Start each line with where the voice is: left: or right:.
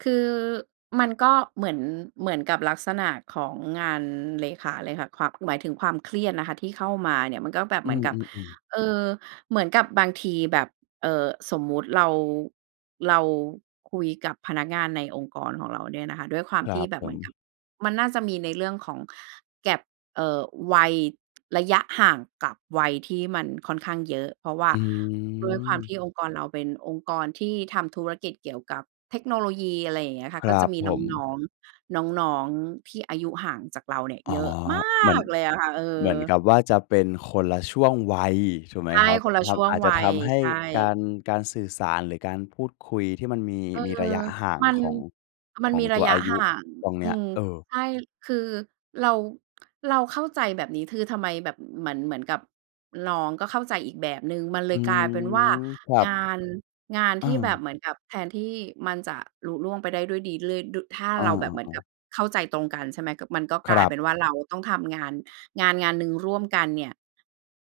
right: คือ มันก็เหมือน เหมือนกับลักษณะของงานเลขาเลยค่ะ ความ หมายถึงความเครียดนะคะ ที่เข้ามาเนี่ย มันก็แบบ
left: อ
right: เ
left: ื
right: หมือนกับ
left: อ ๆ ๆ
right: เออ เหมือนกับบางทีแบบ เอ่อ สมมุติเรา เราคุยกับพนักงานในองค์กรของเราเนี่ยนะคะ ด้วยควา
left: ค
right: ม
left: ร
right: ท
left: ั
right: ี่
left: บ
right: แบ
left: ผ
right: บเหมือน
left: ม
right: กับ มันน่าจะมีในเรื่องของ gap เอ่อ วัย ระยะห่าง กับวัยที่มันค่อนข้างเยอะ เพราะว่า
left: อื
right: ด้วยความ
left: ม
right: ที่องค์กรเรา เป็นองค์กรที่ทำธุรกิจเกี่ยวกับเทคโนโลยี อะไรอย่างเงี้ยค่
left: ค
right: ะ
left: ร
right: ก็
left: ั
right: จะ
left: บ
right: มี
left: ผ
right: น
left: ม
right: ้อง ๆ น้อง ๆ ที่อายุห่างจากเราเนี่ย
left: อ
right: เ
left: ๋
right: ย
left: อ
right: อะมา
left: เหมือน
right: กเลยอะค่ะ เอ
left: เหม
right: อ
left: ือนกับว่าจะเป็นคนละช่วงวัย ถูกไหม
right: ใช่
left: ครับ?
right: คนละ
left: คร
right: ช
left: ับ
right: ่ว
left: อ
right: ง
left: าจจ
right: ว
left: ะ
right: ั
left: ท
right: ย
left: ำให้
right: ใช่
left: การ การสื่อสาร หรือการพูดคุยที่มันมี
right: เออ
left: มีระยะห่าง
right: มัน
left: ของ
right: มั
left: ข
right: น
left: อง
right: มี
left: ต
right: ร
left: ั
right: ะ
left: ว
right: ย
left: อ
right: ะ
left: าย
right: ห
left: ุ
right: ่าง
left: ตรงเน
right: อ
left: ี้
right: ื
left: ย
right: ม
left: เออ
right: ใช่ คือเรา เราเข้าใจแบบนี้ คือทำไมแบบเหมือน เหมือนกับ น้องก็เข้าใจอีกแบบหนึ่ง มันเ
left: อ
right: ล
left: ื
right: ยกลายเป็นว่า
left: ม ครั
right: ง
left: บ
right: าน งาน
left: อ
right: ที่แบบ
left: า
right: เหมือนแบบ แทนที่มันจะลุล่วงไปได้ด้วยดี เลยดู ถ้า
left: อา
right: เราแบบเหมือน
left: ๆ
right: ก
left: ๆ
right: ับเข้าใจตรงกัน ใช่ไหม ก็ มันก็
left: ค
right: กล
left: ร
right: าย
left: ั
right: เป
left: บ
right: ็นว่า เราต้องทำงาน งาน ๆ หนึ่งร่วมกันเนี่ย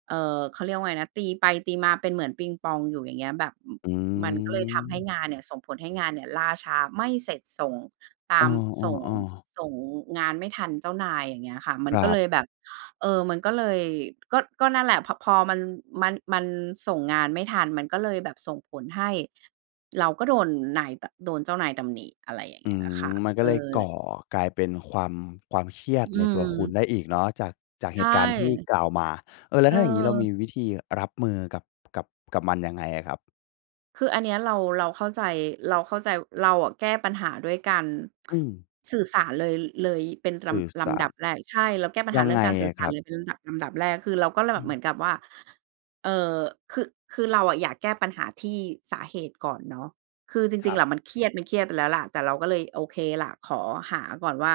right: เอ่อ เขาเรียกว่าไงนะ ตีไปตีมาเป็นเหมือนปิงปองอยู่ อย่างเงี้ย แบบ อ
left: อื
right: มันก็เลยทำให้
left: ม
right: งานเนี่ย ส่งผลให้งานเนี่ย ล่าช้าไม่เสร็จ ส่ง ต
left: เอ
right: ามส่ง
left: อ ๆ ๆ
right: ส่งงานไม่ทันเจ้านาย อย่างเงี้ยค่ะ มั
left: ค
right: น
left: ร
right: ก็
left: ั
right: เลยแบ
left: บ
right: บ เออ มันก็เลย ก็ ก็นั่นแหละ พ พอมัน มัน มันส่งงานไม่ทัน มันก็เลยแบบ ส่งผลให้เราก็โดนนายแบบ โดนเจ้านายตำหนิ อะไรอย่าง
left: อื
right: เงี้ย
left: ม
right: ค่ะ
left: มันก็
right: เอ
left: เลยก่
right: อ
left: อกลายเป็นความ ความเครียด
right: อื
left: ในตัวคุณ
right: ม
left: ได้อีกเนาะ จาก จาก
right: ใช
left: เหต
right: ่
left: ุการณ์ที่กล่าวมา เออ แล้
right: เอ
left: วถ้าอย่างงี้ เราม
right: อ
left: ีวิธีรับมือกับ กับ กับมันยังไงอะครับ?
right: คืออันเนี้ยเรา เราเข้าใจ เราเข้าใจ เราอะแก้ปัญหาด้วยการ
left: อืม
right: สื่อสารเลย เลยเป็น
left: ส
right: ร
left: ื่อ
right: ำ ล
left: สา
right: ำด
left: ร
right: ับแรก ใช่ เราแก้ปัญ
left: ย
right: หา
left: ัง
right: เรื่
left: ไ
right: อ
left: ง
right: งการสื
left: อ
right: ่อ
left: ะ
right: ส
left: ค
right: า
left: ร
right: ร
left: ับ?
right: เลย เป็นลำดับ ลำดับแรก คือเราก็เลย
left: อ
right: แบ
left: ื
right: บเ
left: ม
right: หมือนกับว่า เอ่อ คือ คือเราอะ อยากแก้ปัญหาที่สาเหตุก่อนเนาะ คือจ
left: ค
right: ร
left: ร
right: ิ
left: ั
right: ง ๆ
left: บ
right: อะมันเครียด มันเครียดไปแล้วล่ะ แต่เราก็เลยโอเคล่ะ ขอหาก่อนว่า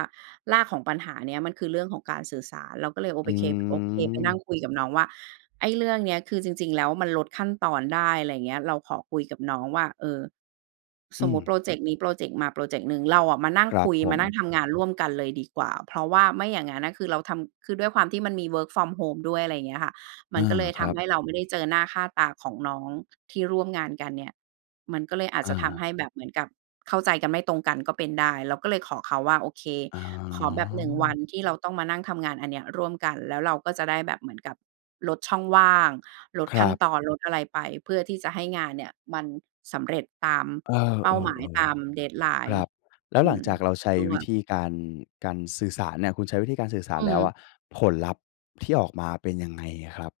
right: รากของปัญหาเนี้ย มันคือเรื่องของการสื่อสาร เราก็เลยโอ
left: อ
right: ไปเค โอเค ไปนั่
left: ืม
right: งคุยกับน้องว่า ไอ้เรื่องเนี้ย คือจริง ๆ แล้ว มันลดขั้นตอนได้ ไรเงี้ย เราขอคุยกับน้องว่า เออ
left: อื
right: สมมุติ
left: ม
right: พรอเจกต์นี้ พรอเจกต์มา พรอเจกต์หนึ่ง เราอะมานั่
left: ค
right: ง
left: รั
right: ค
left: บ
right: ุย
left: ผ
right: มานั
left: ม
right: ่งทำงานร่วมกันเลยดีกว่า เพราะว่าไม่อย่างงั้นน่ะ คือเราทำ คือด้วยความที่มันมี work from home ด้วย อะไรอย่างเงี้ยค่ะ ม
left: อ
right: ั
left: า
right: นก็เลย
left: ค
right: ท
left: รั
right: ำใ
left: บ
right: ห้เรา ไม่ได้เจอหน้าค่าตาของน้อง ที่ร่วมงานกันเนี่ย มันก็เลยอาจ
left: อ
right: จะท
left: า
right: ำให้แบบเหมือนกับเข้าใจกัน ไม่ตรงกันก็เป็นได้ เราก็เลยขอเขาว่า โอเค
left: อ๋
right: ขอแบบ 1 วั
left: อ
right: น ที่เราต้องมานั่งทำงานอันเนี้ยร่วมกัน แล้วเราก็จะได้แบบเหมือนกับลดช่องว่าง ลด
left: คร
right: ขั้
left: ั
right: น
left: บ
right: ตอน ลดอะไรไป เพื่อที่จะให้งานเนี่ย มันสำเร็จตาม
left: เอ
right: เป้าหมายต
left: อ
right: าม
left: ๆ ๆ คร
right: deadline
left: ับ แล้ว
right: อื
left: หลัง
right: ม
left: จากเราใช้
right: ร่
left: ว
right: ว
left: ิ
right: ม
left: ธีการ การสื่อสารเนี่ย คุณใช้วิธีการสื่อส
right: อ
left: า
right: ื
left: รแล้วอ
right: ม
left: ะ ผลลัพธ์ที่ออกมาเป็นยังไงอะครับ?